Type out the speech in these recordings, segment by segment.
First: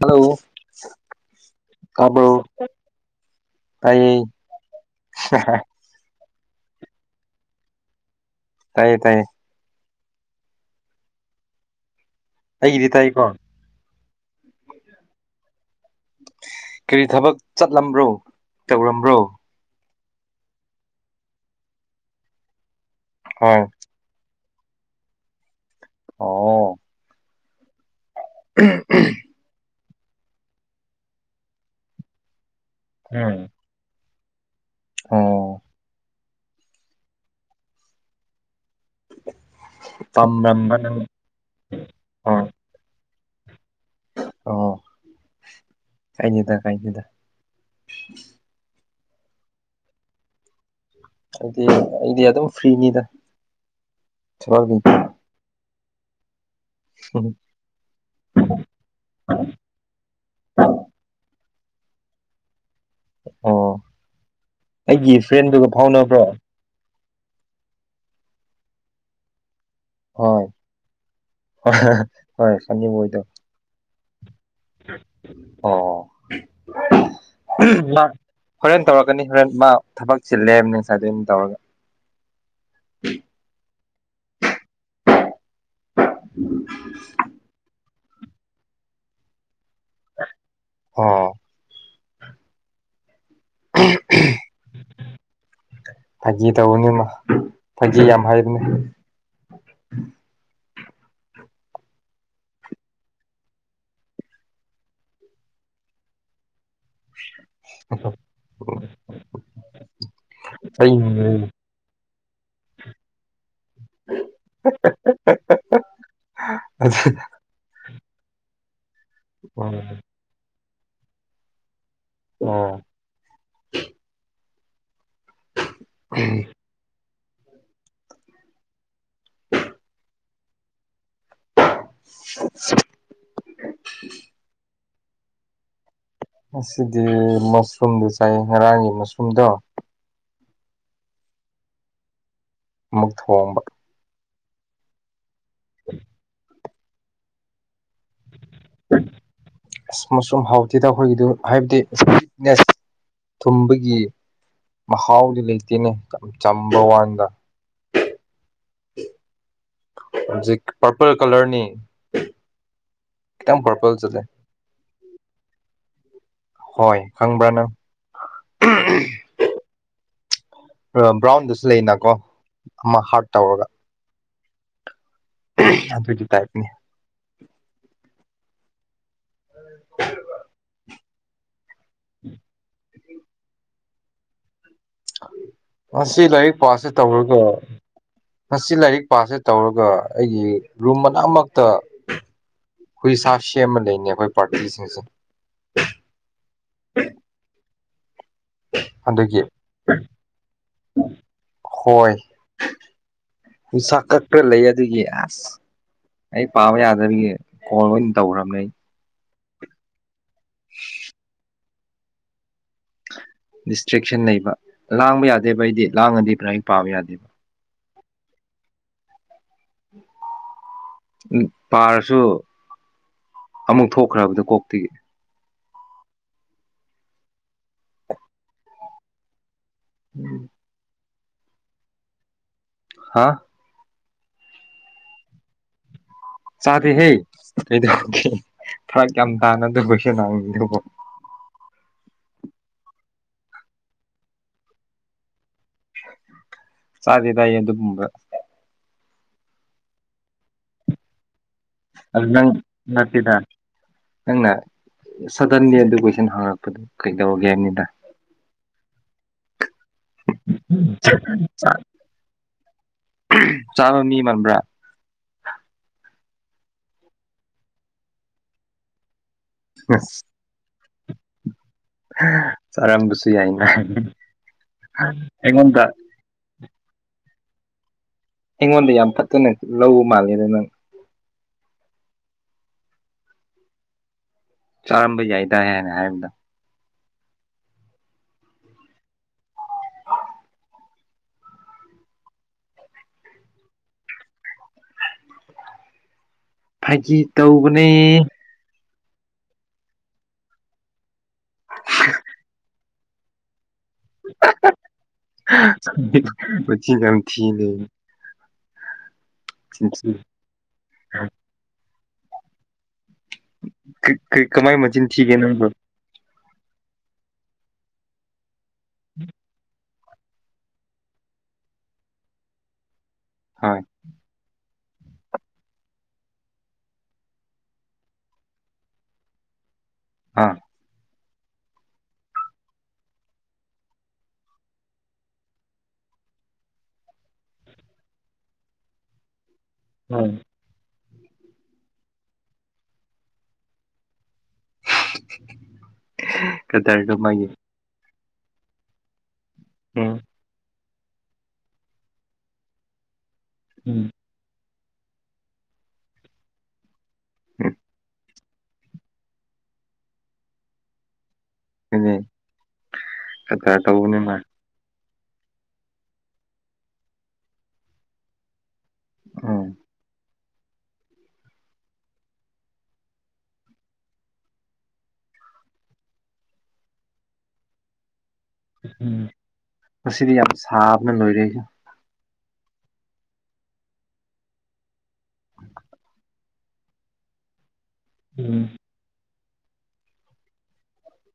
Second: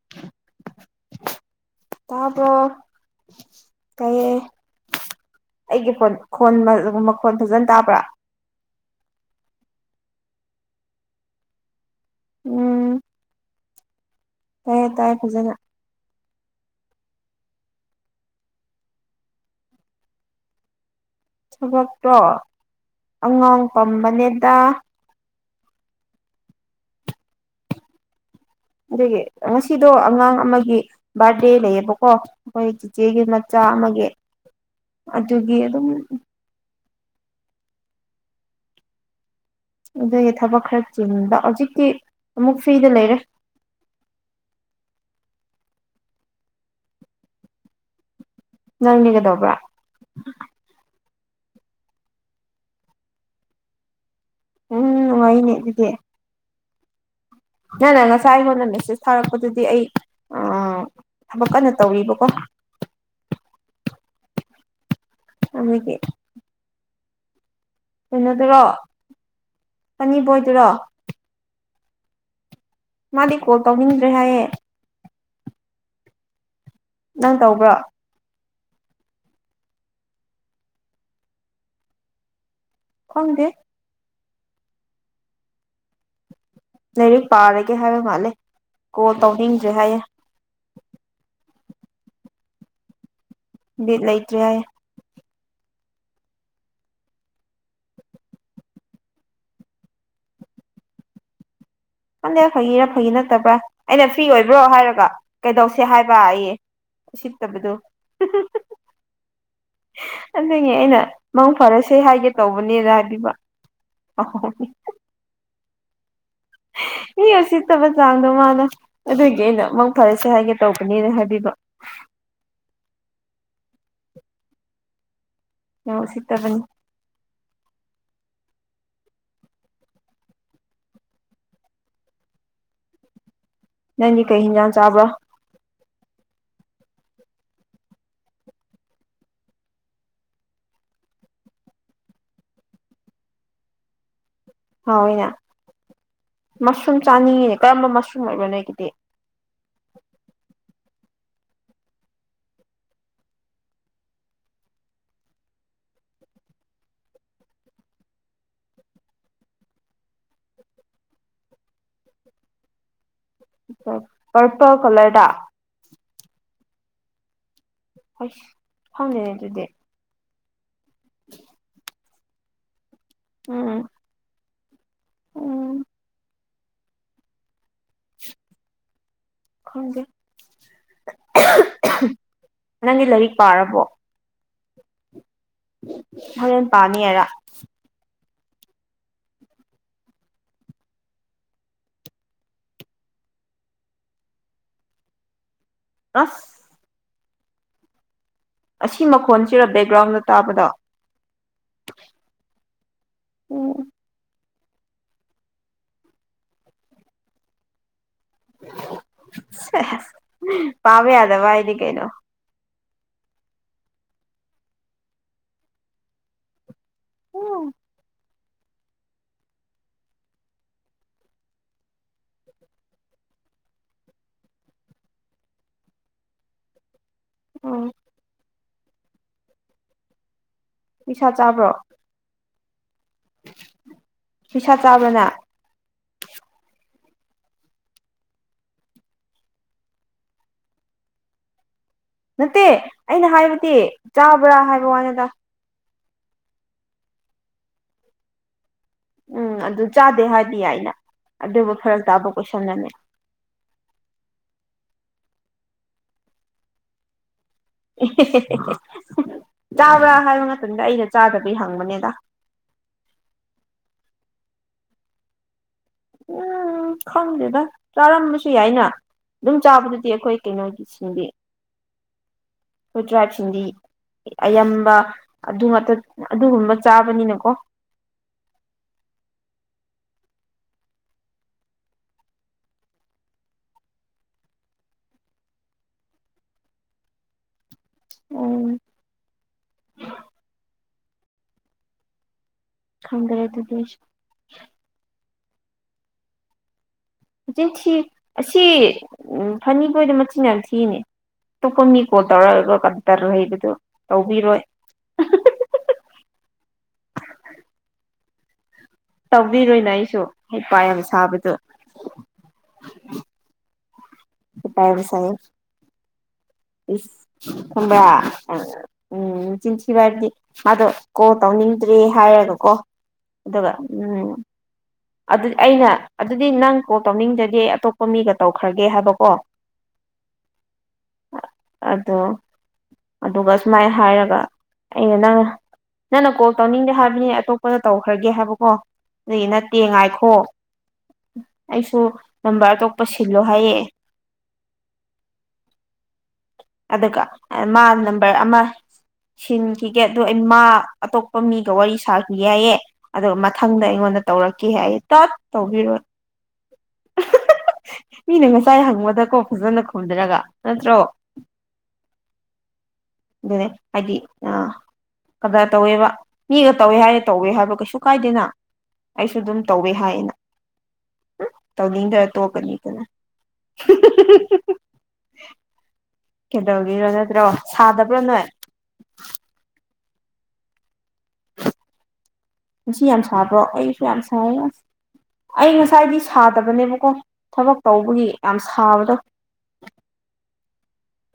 hello ꯇꯥꯕ꯭ꯔꯣ ꯑꯩ ꯇꯥꯏꯌꯦ ꯑꯩꯒꯤ ꯐꯣꯟ ꯃꯈꯣꯟ ꯃꯈꯣꯟꯜ ꯐꯖꯅ ꯇꯥꯕ꯭ꯔꯥ ꯇꯥꯏꯌꯦ ꯇꯥꯏꯌꯦ ꯑꯩꯒꯤꯗꯤ ꯎꯝ ꯇꯥꯏ ꯀꯣ ꯇꯥꯏꯌꯦ ꯇꯥꯏ ꯐꯖꯅ ꯀꯔꯤ ꯊꯕꯛ ꯆꯠꯂꯝꯕ꯭ꯔꯣ ꯇꯧꯔꯝꯕ꯭ꯔꯣ ꯊꯕꯛꯇꯣ ꯑꯉꯥꯡ ꯍꯣꯏ ꯄꯝꯕꯅꯦꯗ ꯑꯣ ꯑꯗꯨꯒꯤ ꯉꯁꯤꯗꯣ ꯑꯉꯥꯡ ꯑꯃꯒꯤ ꯕꯥꯔꯗꯦ ꯂꯩꯌꯦꯕꯀꯣ ꯑꯩꯈꯣꯏ ꯆꯤꯆꯦꯒꯤ ꯎꯝ ꯃꯆꯥ ꯑꯃꯒꯤ ꯑꯗꯨꯒꯤ ꯑꯣ ꯑꯗꯨꯝ ꯑꯗꯨꯒꯤ ꯊꯕꯛ ꯇꯝꯔꯝꯕ ꯈꯔ ꯅꯪ ꯆꯤꯟꯕ ꯍꯧꯖꯤꯛꯇꯤ ꯍꯣꯏ ꯑꯃꯨꯛ ꯐ꯭ꯔꯤꯗ ꯂꯩꯔꯦ ꯑꯣ ꯀꯥꯏꯅꯤꯗ ꯀꯥꯏꯅꯤꯗ ꯅꯪꯗꯤ ꯀꯩꯗꯧꯕ꯭ꯔꯥ ꯑꯩꯗꯤ ꯑꯩꯗꯤ ꯑꯗꯨꯝ ꯐ꯭ꯔꯤꯅꯤꯗ ꯊꯕꯛꯀꯤ ꯎꯝ ꯅꯨꯡꯉꯥꯏꯅꯦ ꯑꯗꯨꯗꯤ [inaudible] ꯅꯪꯅ ꯉꯁꯥꯏ ꯑꯩꯉꯣꯟꯗ ꯃꯦꯁꯦꯁ ꯊꯥꯔꯛꯄꯗꯨꯗꯤ ꯑꯩ ꯑꯥ ꯊꯕꯛ ꯀꯟꯅ ꯇꯧꯔꯤꯕꯀꯣ ꯑꯣ ꯑꯩꯒꯤ ꯐ꯭ꯔꯦꯟꯗꯨꯒ ꯑꯗꯨꯒꯤ ꯐꯥꯎꯅꯕ꯭ꯔꯣ ꯀꯩꯅꯣꯗꯨꯔꯣ ꯍꯣꯏ ꯁꯟꯅꯤꯕꯣꯏꯗꯨꯔꯣ ꯍꯣꯏ ꯁꯟꯅꯤꯕꯣꯏꯗꯣ ꯇꯧꯅꯤꯡꯗ꯭ꯔꯦ ꯍꯥꯏꯌꯦ ꯑꯣ ꯅꯪ ꯇꯧꯕ꯭ꯔꯣ ꯃꯥ ꯍꯣꯔꯦꯟ ꯇꯧꯔꯛꯀꯅꯤ ꯍꯣꯔꯦꯟ ꯃꯥ ꯊꯕꯛ ꯆꯤꯜꯂꯦ ꯍꯥꯏꯕꯅꯤ ꯁꯥꯏꯗꯩꯩꯅꯦ ꯇꯧꯔꯒ ꯈꯪ ꯗꯦ ꯂꯩꯔꯤꯨꯛ ꯄꯥꯔꯒꯦ ꯍꯥꯏꯕ ꯃꯥꯜꯂꯦ ꯀꯣꯜ ꯇꯧꯅꯤꯡꯗ꯭ꯔꯦ ꯍꯥꯏꯌꯦ ꯑꯣ ꯕꯤꯠ ꯂꯩꯇ꯭ꯔꯦ ꯍꯥꯏ ꯐꯥꯒꯤ ꯇꯧꯕꯅꯤ ꯃ ꯐꯥꯒꯤ ꯌꯥꯝ ꯍꯩꯕꯅꯦ ꯈꯟꯗꯦ ꯐꯒꯤꯔꯥ ꯐꯥꯒꯤ ꯅꯠꯇꯕ꯭ꯔꯥ ꯑꯩꯅ ꯐ꯭ꯔꯤ ꯑꯣꯏꯕ꯭ꯔꯣ ꯍꯥꯏꯔꯒ ꯀꯩꯗꯧꯁꯦ ꯍꯥꯏꯕ ꯑꯌꯦ ꯁꯤ ꯕꯗꯣ ꯑꯗꯨꯅꯦ ꯑꯩꯅ ꯑꯩ ꯃꯡ ꯐꯔꯁꯦ ꯍꯥꯏꯒꯦ ꯇꯧꯕꯅꯦꯅ ꯍꯥꯏꯕꯤꯕ ꯑꯗꯨ ꯃꯤ ꯎꯁꯤꯠꯇꯕ ꯆꯥꯡꯗꯣ ꯃꯥꯅꯦ ꯑꯗꯨꯒꯤ ꯑꯩꯅ ꯑꯃꯨꯛ ꯐꯔꯁꯦ ꯍꯥꯏꯒꯦ ꯇꯧꯕꯅꯦꯅ ꯍꯥꯏꯕꯤꯕ ꯑꯣ ꯅꯣ ꯎꯁꯤꯠꯇꯕꯅꯤ [inaudible] ꯅꯪꯗꯤ ꯀꯩ ꯏꯟꯖꯥꯡ ꯆꯥꯕ꯭ꯔꯣ ꯉꯁꯤꯗꯤ ꯃꯁ꯭ꯔꯨꯝꯗꯨ ꯆꯥꯏ ꯉꯔꯥꯡꯒꯤ ꯃꯁ꯭ꯔꯨꯝꯗꯣ ꯃꯨꯛ ꯊꯣꯡꯕ ꯍꯥꯎꯋꯤꯅꯥ [unintelligible] ꯃꯁ꯭ꯔꯨꯝ ꯆꯥꯅꯤꯡꯉꯦ ꯑꯁ ꯃꯁ꯭ꯔꯨꯝ ꯍꯥꯎꯇꯦꯗ ꯑꯩꯈꯣꯏꯒꯤꯗꯨ ꯍꯥꯏꯕꯗꯤ ꯅꯦꯁ ꯊꯨꯝꯕꯒꯤ ꯃꯍꯥꯎꯗꯤ ꯂꯩꯇꯦꯅꯦ ꯌꯥꯝ ꯆꯝꯕ ꯋꯥꯟꯗ ꯍꯧꯖꯤꯛ ꯄꯥꯔꯄꯜ ꯀꯂꯔꯅꯦ ꯄꯔꯄꯜ ꯀꯂꯔꯗ ꯍꯣꯏ ꯈꯪꯕ꯭ꯔꯥ ꯅꯪ ꯍꯣꯏꯁ ꯈꯪꯗꯦꯅꯦ ꯑꯗꯨꯗꯤ ꯕ꯭ꯔꯥꯎꯟꯗꯨꯁꯨ ꯂꯩꯅꯀꯣ ꯑꯃ ꯍꯥꯔꯠ ꯇꯧꯔꯒ ꯎꯝ ꯎꯝ ꯑꯗꯨꯒꯤ ꯇꯥꯏꯞꯅꯤ ꯑꯣꯏꯕ [unintelligible] ꯅꯪꯗꯤ ꯂꯥꯏꯔꯤꯛ ꯄꯥꯔꯕꯣ ꯉꯁꯤ ꯂꯥꯏꯔꯤꯛ ꯍꯣꯔꯦꯟ ꯄꯥꯁꯦ ꯄꯥꯅꯤꯔ ꯇꯧꯔꯒ ꯉꯁꯤ ꯂꯥꯏꯔꯤꯛ ꯄꯥꯁꯦ ꯇꯧꯔꯒ ꯑꯩꯒꯤ ꯔꯨꯝ ꯃꯅꯥꯛꯃꯛꯇ ꯍꯨꯏ ꯁꯥꯞ ꯁꯦꯝꯃ ꯂꯩꯅꯦ ꯑꯩꯈꯣꯏ ꯄꯥꯔꯇꯤꯁꯤꯡꯁꯦ ꯑꯁ ꯍ [unintelligible] ꯑꯁꯤ ꯃꯈꯣꯟꯁꯤꯔ ꯕꯦꯛꯒ꯭ꯔꯥꯎꯟꯗ ꯇꯥꯕꯗꯣ ꯎꯝ ꯍꯨꯏꯁꯥ ꯀꯠ ꯈꯔ ꯂꯩ ꯑꯗꯨꯒꯤ ꯑꯁ ꯑꯩ ꯄꯥꯕ ꯌꯥꯗꯕꯒꯤ ꯀꯣꯜ ꯑꯣꯏꯅ ꯇꯧꯔꯝꯅꯦ ꯑꯩ ꯁꯦꯁ ꯄꯥꯕ ꯌꯥꯗꯚꯥꯏꯗꯤ ꯀꯩꯩꯅꯣ ꯗꯤꯁꯇ꯭ꯔꯦꯛꯁꯟ ꯂꯩꯕ ꯂꯥꯡꯕ ꯌꯥꯗꯦꯕ ꯑꯩꯗꯤ ꯂꯥꯡꯉꯗꯤ ꯄ꯭ꯔꯥꯏ ꯄꯥꯕ ꯌꯥꯗꯦꯕ ꯎꯝ ꯎ ꯄꯥꯔꯁꯨ ꯑꯃꯨꯛ ꯊꯣꯛꯈ꯭ꯔꯕꯗꯣ ꯀꯣꯛꯇꯒꯤ ꯑꯣ [unintelligible] ꯍꯨꯏꯁꯥ ꯆꯥꯕ꯭ꯔꯣ ꯍꯥꯥ ꯍꯨꯏꯁꯥ ꯆꯥꯕ꯭ꯔꯥ ꯅꯪ ꯗꯩꯗ ꯒꯦꯡ ꯐꯔꯛ ꯌꯥꯝ ꯇꯥꯅꯗꯕꯒꯤꯃꯑꯣꯡꯗꯀꯣ [unintelligible] ꯅꯠꯇꯦ ꯑꯩꯅ ꯍꯥꯏꯕꯗꯤ ꯆꯥꯕ꯭ꯔꯥ ꯍꯥꯏꯕ ꯋꯥꯅꯤꯗ ꯆꯗꯦ ꯇꯥꯏ ꯌꯦ ꯑꯗꯨꯨꯝꯕ ꯎꯝ ꯑꯗꯨ ꯆꯥꯗꯦ ꯍꯥꯏꯗꯤ ꯌꯥꯏꯅ ꯑꯗꯨꯕꯨ ꯐꯔꯛ ꯇꯥꯕ ꯑꯗꯨꯅꯪ ꯀꯣꯏꯁꯟꯅꯅꯦ ꯅꯠꯇꯤꯗ [unintelligible] ꯅꯪꯅ ꯁꯗꯟꯂꯤ ꯑꯗꯨ ꯀꯣꯏꯁꯟ ꯍꯥꯡꯉꯛꯄꯗꯨ ꯀꯩꯗꯧ ꯑꯦ ꯍꯦ ꯍꯦ ꯍꯦ ꯍꯦ ꯍꯨꯝ ꯆꯥꯕ꯭ꯔꯥ ꯍꯥꯏꯕ ꯃꯇꯝꯗ ꯑꯩꯅ ꯆꯥꯗꯕꯩ ꯍꯪꯕꯅꯦꯗ ꯆꯥꯕ ꯃꯤ ꯃꯥꯟꯕ꯭ꯔꯥ ꯎꯝ ꯈꯪꯗꯦꯗ ꯆꯥꯔꯝꯕꯁꯨ ꯌꯥꯏꯅ ꯑꯗꯨꯝ ꯆꯥꯕꯗꯨꯗꯤ ꯑꯩꯈꯣꯏ ꯀꯩꯅꯣꯒꯤ ꯁꯤꯟꯕꯤ ꯑꯩꯈꯣꯏ ꯆꯥꯔꯝꯕꯁꯨ ꯇ꯭ꯔꯥꯏꯞꯁꯤꯡꯗꯤ ꯌꯥꯏꯅ ꯑꯌꯥꯝꯕ ꯑꯩꯉꯣꯟꯗ ꯑꯗꯨꯉꯥꯛꯇ ꯑꯗꯨꯒꯨꯝꯕ ꯆꯥꯕꯅꯤꯅꯀꯣ ꯑꯩꯉꯣꯟꯗ ꯌꯥꯝ ꯐꯠꯇꯅ ꯂꯧꯕ ꯃꯥꯜꯂꯦꯗ ꯅꯪ ꯆꯥꯔꯝꯕ ꯌꯥꯏꯗ ꯍꯥꯏꯦ ꯍꯥꯏꯔꯗ ꯎꯝ ꯈꯪꯗꯔꯦꯗꯗꯁ ꯐꯥꯒꯤ ꯦꯁꯤ ꯇꯧꯕꯅꯦ ꯁꯤ [unintelligible] ꯎꯝ ꯐꯅꯤ ꯈꯣꯏꯗꯣ ꯃꯆꯤꯟ ꯌꯥꯝ ꯊꯤꯅꯦ ꯑꯇꯣꯞꯄ ꯃꯤ ꯀꯣꯜ ꯇꯧꯔꯑꯒ ꯀ ꯇꯔꯣ ꯍꯩꯕꯗꯨꯣ ꯃꯆꯤꯟ ꯌꯝ ꯊꯤꯅꯦ ꯇꯧꯕꯤꯔꯣꯏꯅ ꯆꯤꯟꯊꯤ ꯑꯩꯁꯨ ꯍꯩ ꯄ ꯌꯥꯝ ꯁꯥꯕꯗꯣ ꯀ ꯀꯃꯥꯏ ꯃꯆ ꯊꯒꯦ ꯅ ꯊꯝꯕ ꯎꯝ ꯆ ꯁꯤꯚ ꯍꯥꯏꯗꯤ ꯃꯥꯗꯣ ꯀꯣꯜ ꯇꯧꯅꯤꯡꯗ꯭ꯔꯦ ꯍꯥꯏꯔꯒꯀꯣ ꯑꯗꯨꯒ ꯍꯣꯏ ꯎꯝ ꯑꯗꯨꯗꯤ ꯑꯩꯅ ꯑꯗꯨꯗꯤ ꯅꯪ ꯀꯣꯜ ꯇꯧꯅꯤꯡꯖꯒꯦ ꯑꯇꯣꯞꯄ ꯃꯤꯒ ꯇꯧꯈ꯭ꯔꯒꯦ ꯍꯥꯏꯕꯀꯣ [unintelligible] ꯑꯥ ꯑꯗꯣ ꯑꯗꯨꯒ ꯁꯨꯃꯥꯏꯅ ꯍꯥꯏꯔꯒ ꯑꯩꯅ ꯅꯪ ꯅꯪꯅ ꯀꯣꯜ ꯇꯧꯅꯤꯡꯗꯦ ꯍꯥꯏꯕꯅꯤ ꯑꯇꯣꯞꯄꯗ ꯇꯧꯈ꯭ꯔꯒꯦ ꯍꯥꯏꯕꯀꯣ ꯑꯗꯨꯗꯤ ꯅ ꯇꯦꯡꯉꯥꯏꯈꯣ ꯑꯩꯁꯨ ꯅꯝꯕꯔ ꯑꯇꯣꯞꯄ ꯁꯤꯜꯂꯣ ꯍꯥꯏꯌꯦ ꯀꯗꯔꯗꯣ ꯑꯗꯨꯒ ꯃꯥꯒꯤ ꯃꯥ ꯅꯝꯕꯔ ꯑꯃ ꯁꯤꯟꯈꯤꯒꯦ ꯎꯝ ꯑꯗꯨ ꯃꯥ ꯑꯇꯣꯞꯄ ꯃꯤꯒ ꯋꯥꯔꯤ ꯁꯥꯈꯤ ꯍꯥꯏꯌꯦ ꯑꯗꯨꯒ ꯃꯊꯪꯗ ꯑꯩꯉꯣꯟꯗ ꯇꯧꯔꯛꯈꯤ ꯑꯩ ꯇꯠ ꯇꯧꯕꯤꯔꯣ ꯎꯝ ꯃꯤꯅ ꯉꯁꯥꯏ ꯍꯪꯕꯗꯀꯣ ꯐꯖꯅ ꯈꯨꯝꯖꯔꯒ ꯅꯠꯇ꯭ꯔꯣ ꯑꯗꯨꯅꯦ ꯑꯗꯨꯗꯅꯦ ꯀꯗꯔ ꯍꯥꯏꯗꯤ ꯇꯧꯕꯅꯦ ꯃꯥ ꯀꯗꯥꯏ ꯇꯧꯋꯦꯕ ꯃꯤꯒ ꯇꯧꯋꯦ ꯍꯥꯏꯌꯦ ꯇꯧꯋꯦ ꯍꯥꯏꯕ ꯀꯩꯁꯨ ꯀꯥꯏꯗꯦꯅ ꯑꯩꯁꯨ ꯑꯗꯨꯝ ꯎꯝ ꯇꯧꯋꯦ ꯍꯥꯏꯌꯦꯅ ꯇꯧꯅꯤꯡꯗꯔ꯭ꯒ ꯇꯣꯛꯀꯅꯤꯗꯅ ꯀꯩꯗꯧꯔꯝꯃꯤꯅꯣ ꯅꯠꯇ꯭ꯔꯣ ꯁꯥꯗꯕ꯭ꯔꯣ ꯅꯣꯏ ꯃꯁꯤꯗꯤ ꯌꯥꯝ ꯁꯥꯕꯅ ꯂꯣꯏꯔꯦ ꯑꯩꯁꯨ ꯉꯁꯤ ꯌꯥꯝ ꯁꯥꯕ꯭ꯔꯣ ꯑꯩꯁꯨ ꯌꯥꯝ ꯁꯥꯏꯌꯦ ꯑꯁ ꯑꯩ ꯉꯁꯥꯏꯗꯤ ꯁꯥꯗꯕꯅꯦꯕꯀꯣ ꯊꯕꯛ ꯇꯧꯕꯒꯤ ꯌꯥꯝ ꯁꯥꯕꯗꯣ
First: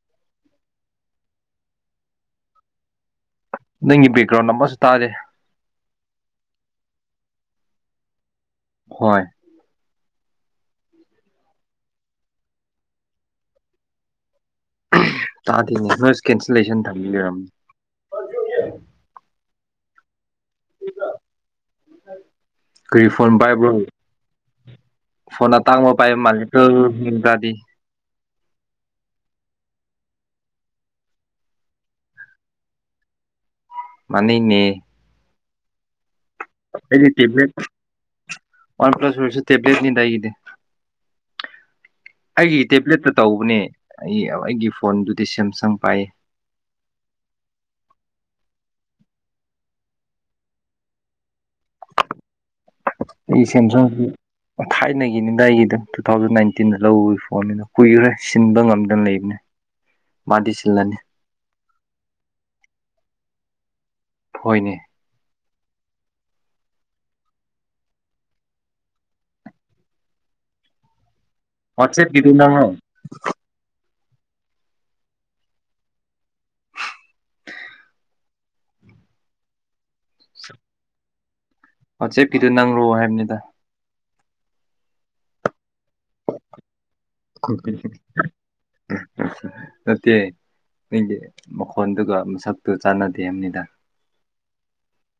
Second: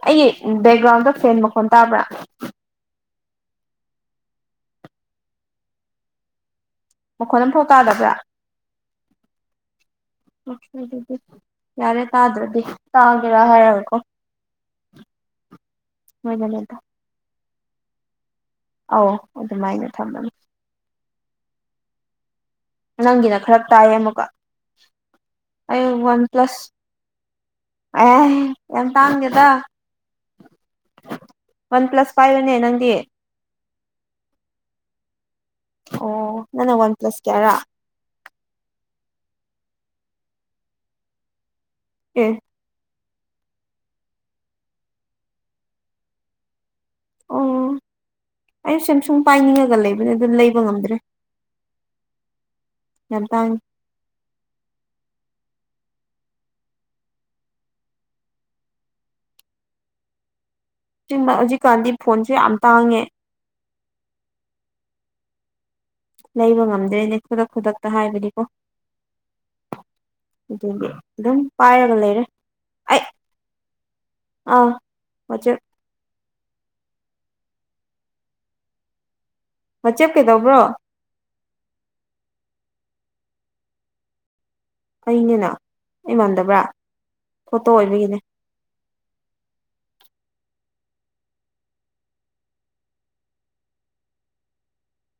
ꯑꯩꯒꯤ ꯕꯦꯛꯒ꯭ꯔꯥꯎꯟꯗ ꯐꯦꯟ ꯃꯈꯣꯟ ꯇꯥꯕ꯭ꯔꯥ ꯅꯪꯒꯤ ꯕꯦꯛꯒꯔ꯭ꯥꯟ ꯑꯃ ꯇꯥꯗꯦ ꯃꯈꯣꯟ ꯑꯃ ꯐꯥꯎ ꯇꯥꯗꯕ꯭ꯔꯥ ꯍꯣꯏ ꯑꯗꯨꯗꯤ ꯌꯥꯔꯦ ꯇꯥꯗ꯭ꯔꯗꯤ ꯇꯥꯒꯦꯔꯥ ꯍꯥꯏꯔꯒꯀꯣ ꯇꯥꯗꯦꯅꯦ ꯅꯣꯏ ꯅꯣꯏꯗꯅꯦꯗ ꯀꯦꯟꯁꯂꯦꯁꯟ ꯊꯝꯕꯤ ꯂꯩꯔꯝꯅꯤ ꯑꯧ ꯑꯗꯨꯃꯥꯏꯅ ꯊꯝꯃꯅꯤ ꯀꯔꯤ ꯅꯪꯒꯤꯅ ꯈꯔ ꯐꯣꯟ ꯥꯏꯕ꯭ꯔꯣ ꯇꯥꯏ ꯑꯃꯨꯛꯀ ꯐꯣꯟꯅꯥ ꯑꯩ ꯇꯥꯡꯕ ꯄꯥꯏ ꯋꯥꯟ ꯃꯥꯜ ꯄ꯭ꯂꯁ ꯏꯀꯗꯤ ꯑꯦ ꯌꯥꯝ ꯇꯥꯡꯝꯒꯦꯗ ꯋꯥꯟ ꯄ꯭ꯂꯁ ꯐꯥꯏꯕꯅꯦ ꯅꯪꯗꯤ ꯃꯅꯅꯦ ꯑꯣ ꯅꯪꯅ ꯋꯥꯟ ꯄ꯭ꯂꯁ ꯀꯌꯥꯔꯥ ꯑꯩꯗꯤꯠ ꯋꯥꯟ ꯄ꯭ꯂ꯭ꯂꯁꯔꯁꯨ ꯇꯦꯕ꯭ꯂꯦꯠꯗꯤ ꯑꯦ ꯑꯩꯒꯤ ꯇꯦꯕ꯭ꯂꯦꯠꯇ ꯇꯧꯕꯅꯦ ꯑꯩ ꯑꯩꯒꯤ ꯐꯣꯟꯗꯨꯗꯤ ꯁꯦꯝꯁꯪ ꯄꯥꯏꯌꯦ ꯑꯣ ꯑꯩ ꯁꯦꯝꯁꯨꯡ ꯄꯥꯏꯅꯤꯡꯉꯒ ꯂꯩꯕꯅꯦ ꯑꯗꯨꯝ ꯂꯩꯕ ꯉꯝꯗ꯭ꯔꯦ ꯌꯥꯝ ꯑꯩ ꯇꯥꯡꯉꯦ ꯁꯦꯝꯁꯪꯁꯤ ꯊꯥꯏꯅꯒꯤꯅꯤ ꯑꯗꯥ ꯑꯩꯒꯤꯗ ꯇꯨ ꯊꯥꯎꯖꯟ ꯅꯥꯏꯟꯇꯤꯟꯗ ꯂꯧꯧꯕꯒꯤ ꯐꯣꯟꯅꯤꯅ ꯀꯨꯏꯈ꯭ꯔꯦ ꯁꯤꯟꯕ ꯉꯝꯗꯅ ꯂꯩꯕꯅꯦ ꯃꯥꯗꯤꯁꯤ ꯍꯧꯖꯤꯛꯀꯥꯟꯗꯤ ꯐꯣꯟꯁꯨ ꯌꯥꯝ ꯇꯥꯡꯉꯦ ꯍꯣꯏꯅꯦ ꯂꯩꯕ ꯉꯝꯗꯣꯏꯅꯦ ꯈꯨꯗꯛ ꯈꯨꯗꯛꯇ ꯍꯥꯏꯕꯅꯤꯀꯣ ꯑꯗꯨꯗꯤ ꯑꯗꯨꯝ ꯄꯥꯏꯔꯒ ꯂꯩꯔꯦ ꯋꯥꯆꯦꯞꯀꯤꯗꯨ ꯅꯪꯔꯣ ꯑꯩ ꯑꯥ ꯃ ꯆꯠ ꯃꯆꯦꯞ ꯀꯩꯗꯧꯕ꯭ꯔꯣ ꯑꯣ ꯆꯦꯞꯀꯤꯗꯨ ꯅꯪꯔꯣꯑꯣ ꯍꯥꯏꯕꯅꯤꯗ ꯑꯩꯅꯤꯅ ꯑꯩ ꯃꯥꯟꯗꯕ꯭ꯔꯥ [unintelligible] ꯐꯣꯇꯣ ꯑꯣꯏꯕꯒꯤꯅꯦ ꯅꯠꯇꯦ ꯑꯩꯒꯤ ꯃꯈꯣꯟꯗꯨꯒ ꯃꯁꯛꯇꯨ ꯆꯥꯟꯅꯗꯦꯕꯅꯤꯗ [unintelligible]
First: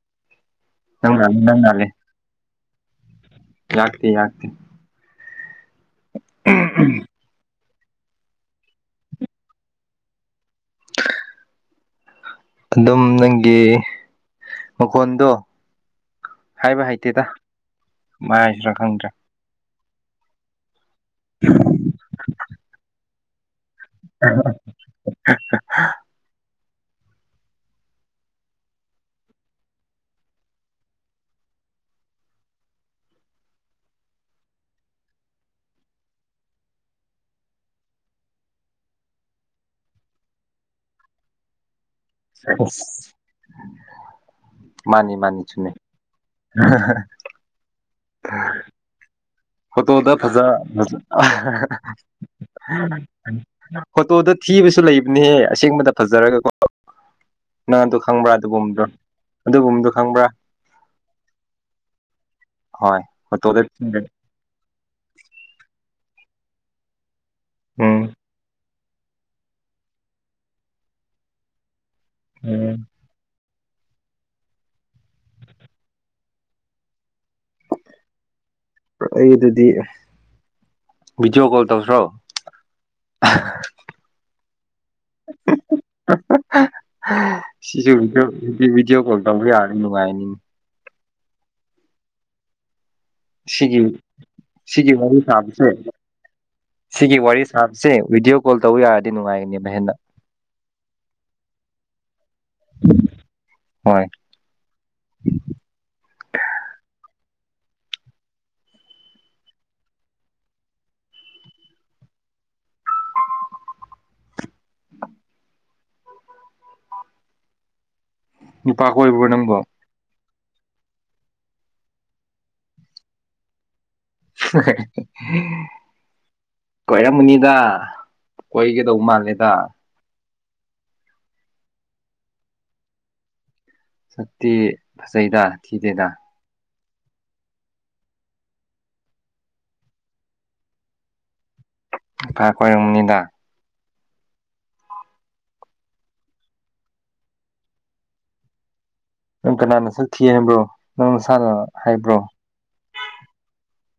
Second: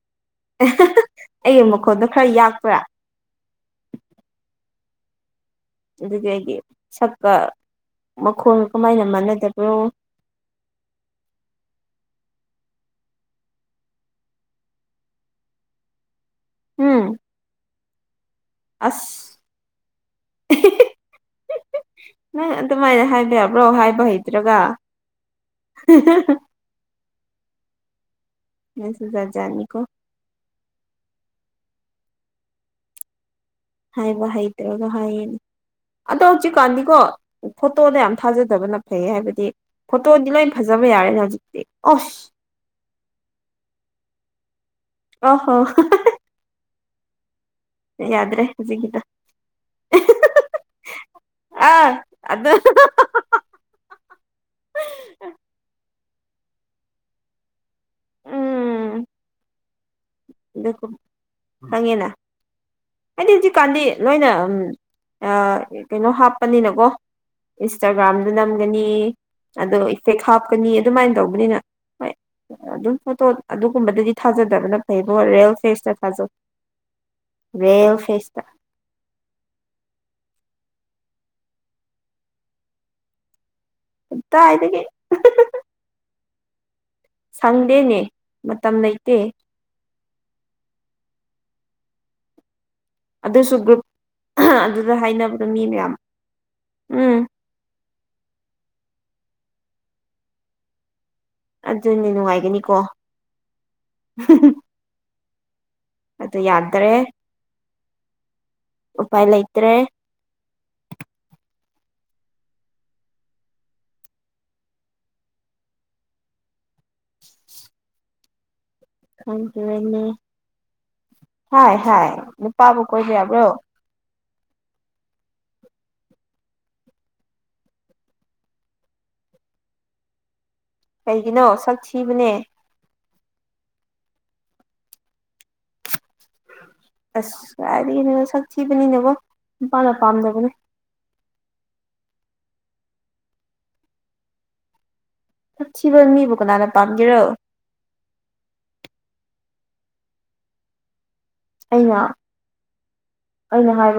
ꯅꯪ ꯂꯥꯜꯂꯤ ꯑꯩꯒꯤ ꯃꯈꯣꯟꯗꯣ ꯈꯔ ꯌꯥꯛꯄ꯭ꯔꯥ ꯌꯥꯥꯛꯇ ꯌꯥꯥꯛꯇ ꯑꯗꯨꯗꯤ ꯁꯛꯀ ꯃꯈꯣꯟꯒ ꯀꯃꯥꯏꯅ ꯃꯥꯟꯅꯗꯕꯅꯣ [unintelligible] ꯑꯗꯨꯝ ꯅꯪꯒꯤ ꯃꯈꯣꯟꯗꯣ ꯍꯥꯏꯕ ꯎꯝ ꯍꯥꯏꯇꯦꯗ ꯃꯥꯏꯁꯤꯔꯥ ꯈꯪꯗ꯭ꯔꯦ ꯑꯁ [unintelligible] ꯎ ꯅꯪ ꯑꯗꯨꯃꯥꯏꯅ ꯍꯥꯏꯕꯤꯔꯕ꯭ꯔꯣ ꯍꯥꯏꯕ ꯍꯩꯇ꯭ꯔꯒ ꯑꯦꯁꯖꯖꯥꯅꯤꯀꯣ ꯍꯥꯏꯥꯏꯕ ꯍ ꯏꯗ꯭ꯔꯣꯒ ꯍꯟ ꯑꯗꯣ ꯍꯧꯖꯤꯛꯀꯥꯟꯗꯤꯀꯣ ꯐꯣꯇꯣꯗ ꯌꯥꯝ ꯊꯥꯖꯗꯕꯅ ꯐꯩ ꯍꯥꯏꯕꯗꯤ ꯐꯣꯇꯣꯗꯤ ꯂꯣꯏ ꯐꯖꯕ ꯌꯥꯔꯦꯅꯦ ꯍꯧꯖꯤꯛꯇꯤ ꯑꯁ ꯃꯥꯅꯤ ꯃꯥꯅꯤ ꯑꯍꯣ ꯆꯨꯃꯦ [unintelligible] ꯌꯥꯗ꯭ꯔꯦ ꯍꯧꯖꯤꯒꯤꯗ ꯐꯣꯇꯣꯗ ꯐꯖ ꯑꯥ ꯑꯗꯨ ꯐꯣꯇꯣꯗ ꯊꯤꯕꯁꯨ ꯂꯩꯕꯅꯦꯍꯦ ꯑꯁꯦꯡꯕꯗ ꯐꯖꯔꯒꯀꯣ ꯅꯪꯗꯣ ꯈꯪꯕ꯭ꯔꯥ ꯑꯗꯨꯒꯨꯝꯕꯗꯣ ꯑꯗꯨꯒꯨꯝꯕꯗꯣ ꯈꯪꯕ꯭ꯔꯥ ꯍꯪꯉꯦꯅ ꯍꯣꯏ ꯍꯥꯏꯗꯤ ꯐꯣꯇꯣꯗ ꯍꯧꯖꯤꯛꯀꯥꯟꯗꯤ ꯅꯣꯏꯅ ꯎ ꯀꯩꯅꯣ ꯍꯥꯞꯄꯅꯤꯅꯀꯣ ꯎꯝ ꯏꯟꯁꯇꯥꯒ꯭ꯔꯥꯝ ꯅꯤ ꯑꯗꯣ ꯏꯐꯦꯛ ꯍꯥꯞꯀꯅꯤ ꯑꯗꯨꯃꯥꯏꯅ ꯇꯧꯕꯅꯤꯅ ꯍꯣꯏ ꯎꯝ ꯑꯗꯨꯝ ꯐꯣꯇꯣ ꯑꯗꯨꯒꯨꯝꯕꯗꯗꯤ ꯊꯥꯖꯗꯕꯅ ꯐꯩꯕꯣ ꯔꯔꯤꯌꯦꯜ ꯐꯦꯁꯇ ꯊꯥꯖ ꯔꯦ ꯐꯁꯇ ꯑꯩ ꯑꯗꯨꯗꯤ ꯚꯗꯤꯑꯣ ꯀꯣꯜ ꯇꯧꯁ꯭ꯔꯣ ꯗ ꯍꯥꯏꯗ ꯀ ꯁꯤꯁꯨ ꯃꯇꯝ ꯚꯗꯤꯑꯣ ꯂꯩꯇꯦ ꯀꯣꯜ ꯇꯧꯕ ꯌꯥꯔꯗꯤ ꯅꯨꯡꯉꯥꯏꯅꯤ ꯑꯗꯨꯁꯨ ꯁꯤꯒꯤ ꯒ꯭ꯔꯨꯞ ꯁꯤꯒꯤ ꯑꯗꯨꯗ ꯋꯥꯔꯤ ꯍꯥꯏꯅꯕꯗꯣ ꯃꯤ ꯁꯥꯁꯦ ꯃꯌꯥꯝ ꯁꯤꯒꯤ ꯎꯝ ꯋꯥꯔꯤ ꯁꯥ ꯁꯤꯦ ꯚꯤꯗꯤꯑꯣ ꯀꯣꯜ ꯇꯧꯕ ꯌꯥꯔꯗꯤ ꯅꯨꯡꯉꯥꯏꯒꯅꯤ ꯃꯍꯦꯟꯅ ꯑꯗꯨꯅꯦ ꯅꯨꯡꯉꯥꯏꯒꯅꯤꯀꯣ ꯍꯣꯏ ꯑꯗꯨ ꯌꯥꯗ꯭ꯔꯦ ꯎꯄꯥꯏ ꯂꯩꯇ꯭ꯔꯦ ꯅꯨꯄꯥ ꯀꯣꯏꯕ꯭ꯔꯣ ꯅꯪꯕꯣ ꯍꯕꯅꯤ ꯍꯥꯏ ꯍꯥꯏ ꯅꯨꯄꯥꯕꯨ ꯀꯣꯏꯕ ꯌꯥꯕ꯭ꯔꯣ [unintelligible] ꯀꯣꯏꯔꯝꯃꯨꯅꯤꯗ ꯀꯣꯏꯒꯗꯧꯕ ꯃꯥꯜꯂꯦꯗ ꯀꯩꯒꯤꯅꯣ ꯁꯛ ꯊꯤꯕꯅꯦ ꯁꯇꯤ ꯐꯁꯩꯗ ꯊꯤꯗꯦꯗꯥ ꯑꯁ ꯍꯥꯏꯗꯒꯤꯅ ꯁꯛ ꯊꯤꯕꯅꯤꯅꯦꯕꯣ ꯅꯨꯄꯥꯅ ꯄꯥꯝꯗꯕꯅꯦ ꯏ ꯐꯥ ꯀꯣꯏꯔꯨꯝꯅꯤꯗ ꯆꯠꯕ ꯃꯤꯕꯨ ꯀꯅꯥꯅ ꯄꯥꯝꯒꯦꯔꯣ ꯅꯪ ꯀꯅꯥꯅꯁꯨꯛ ꯊꯤ ꯍꯥꯏꯕ꯭ꯔꯣ ꯅꯪ ꯅꯁꯥꯅ ꯍꯥꯏꯕ꯭ꯔꯣ ꯑꯅꯦ ꯍꯥꯏ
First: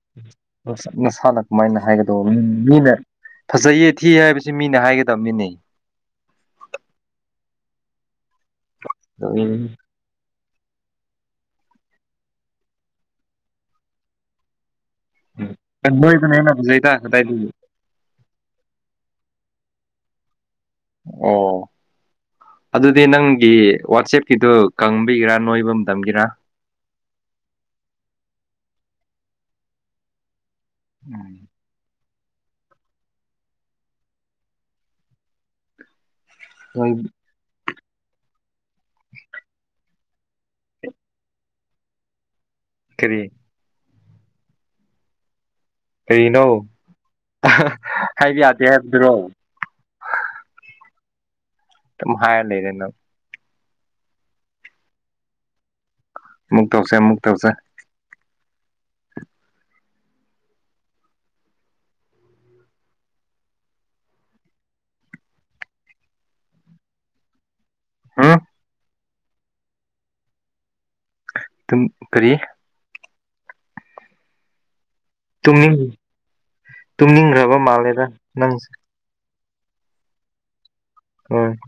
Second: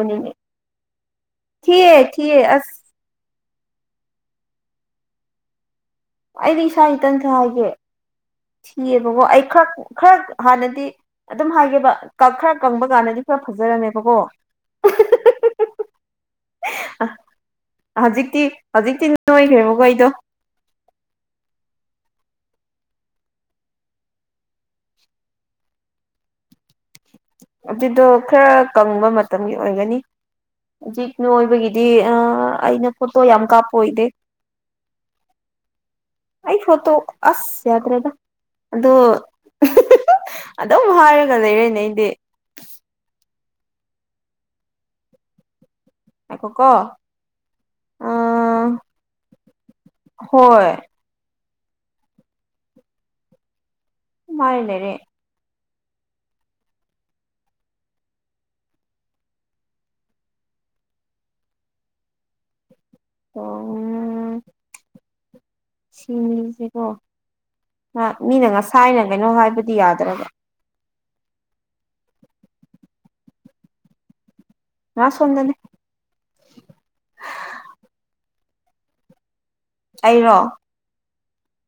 ꯅꯁꯥꯅ ꯀꯃꯥꯏꯅ ꯍꯥꯏꯒꯗꯧꯕ ꯊꯤꯌꯦ ꯑꯁ ꯃꯤꯅ ꯐꯖꯩꯌꯦ ꯊꯤ ꯍꯥꯏꯕꯁꯤ ꯃꯤꯅ ꯍꯥꯏꯒꯗꯕꯅꯤꯅ ꯁꯤꯌꯦ ꯒꯣ ꯑꯩ ꯈꯔ ꯈꯔ ꯍꯥꯟꯅꯗꯤ ꯑꯗꯨꯝ ꯍꯥꯏꯒꯦꯕ ꯗꯈꯔ ꯀꯪꯕ ꯀꯥꯟꯗꯗꯤ ꯈꯔ ꯐꯖꯔꯝꯃꯦꯕꯀꯣ ꯑꯣꯏꯗꯅ ꯍ‌ꯦꯟꯅꯥ ꯐꯖꯩꯗꯥꯥ ꯅꯣꯏꯅꯔ‌ꯦꯕꯀ‌ꯣ ꯑꯩꯗ‌ꯧ ꯑꯣ ꯑꯗꯨꯗꯤ ꯅꯪꯒꯤ ꯋꯥꯆꯦꯞꯀꯤꯗꯨꯣ ꯀꯪꯕꯤꯒꯦꯔꯥ ꯅꯣꯏꯕ ꯃꯇꯝꯒꯤꯔ ꯑꯗꯨꯗꯣ ꯈꯔ ꯀꯪꯕ ꯃꯇꯝꯒꯤ ꯑꯣꯏꯒꯅꯤ ꯍꯧꯖꯤꯛ ꯅꯣꯏꯕꯒꯤꯗꯤ ꯑꯥ ꯑꯩꯅ ꯐꯣꯠꯇꯣ ꯌꯥꯝ ꯀꯥꯞꯄ ꯑꯣꯏꯗꯦ ꯑꯩ ꯐꯣꯇꯣ ꯅꯣꯏ ꯑꯁ ꯌꯥꯗ꯭ꯔꯦꯗ ꯑꯗꯨꯗꯣ ꯑꯗꯨꯝ ꯍꯥꯏꯔꯒ ꯂꯩꯔꯦꯅꯦ ꯑꯩꯗꯤ ꯀꯔꯤ ꯀꯔꯤꯅꯣ ꯉꯥꯏꯈꯣꯀꯣ ꯍꯥꯏꯕ ꯌꯥꯗꯦ ꯍꯥꯏꯕꯗꯨꯔꯣ ꯍꯣꯏꯣꯏ ꯇ ꯍꯥ ꯂꯩ ꯂꯩꯅꯣ ꯃꯥ ꯂꯩꯦꯔꯦ ꯃꯨꯛ ꯇꯧꯁꯦꯃꯨꯛꯇ ꯇꯧꯁꯦ ꯑꯣ ꯁꯤꯅꯤꯁꯦꯀꯣ ꯃꯤꯅ ꯉꯁꯥꯏꯅ ꯀꯩꯅꯣ ꯍꯥꯏꯕꯗꯤ ꯌꯥꯗ꯭ꯔꯕ ꯑꯗꯨꯝ ꯀꯔꯤ ꯉꯥ ꯁꯣꯝꯗꯅꯦ ꯇꯨꯝꯅꯤꯡ ꯇꯨꯝꯅꯤꯡꯈ꯭ꯔꯕ ꯃꯥꯜꯂꯦꯗ ꯅꯪꯁꯦ ꯑꯩꯔꯣ ꯎꯝ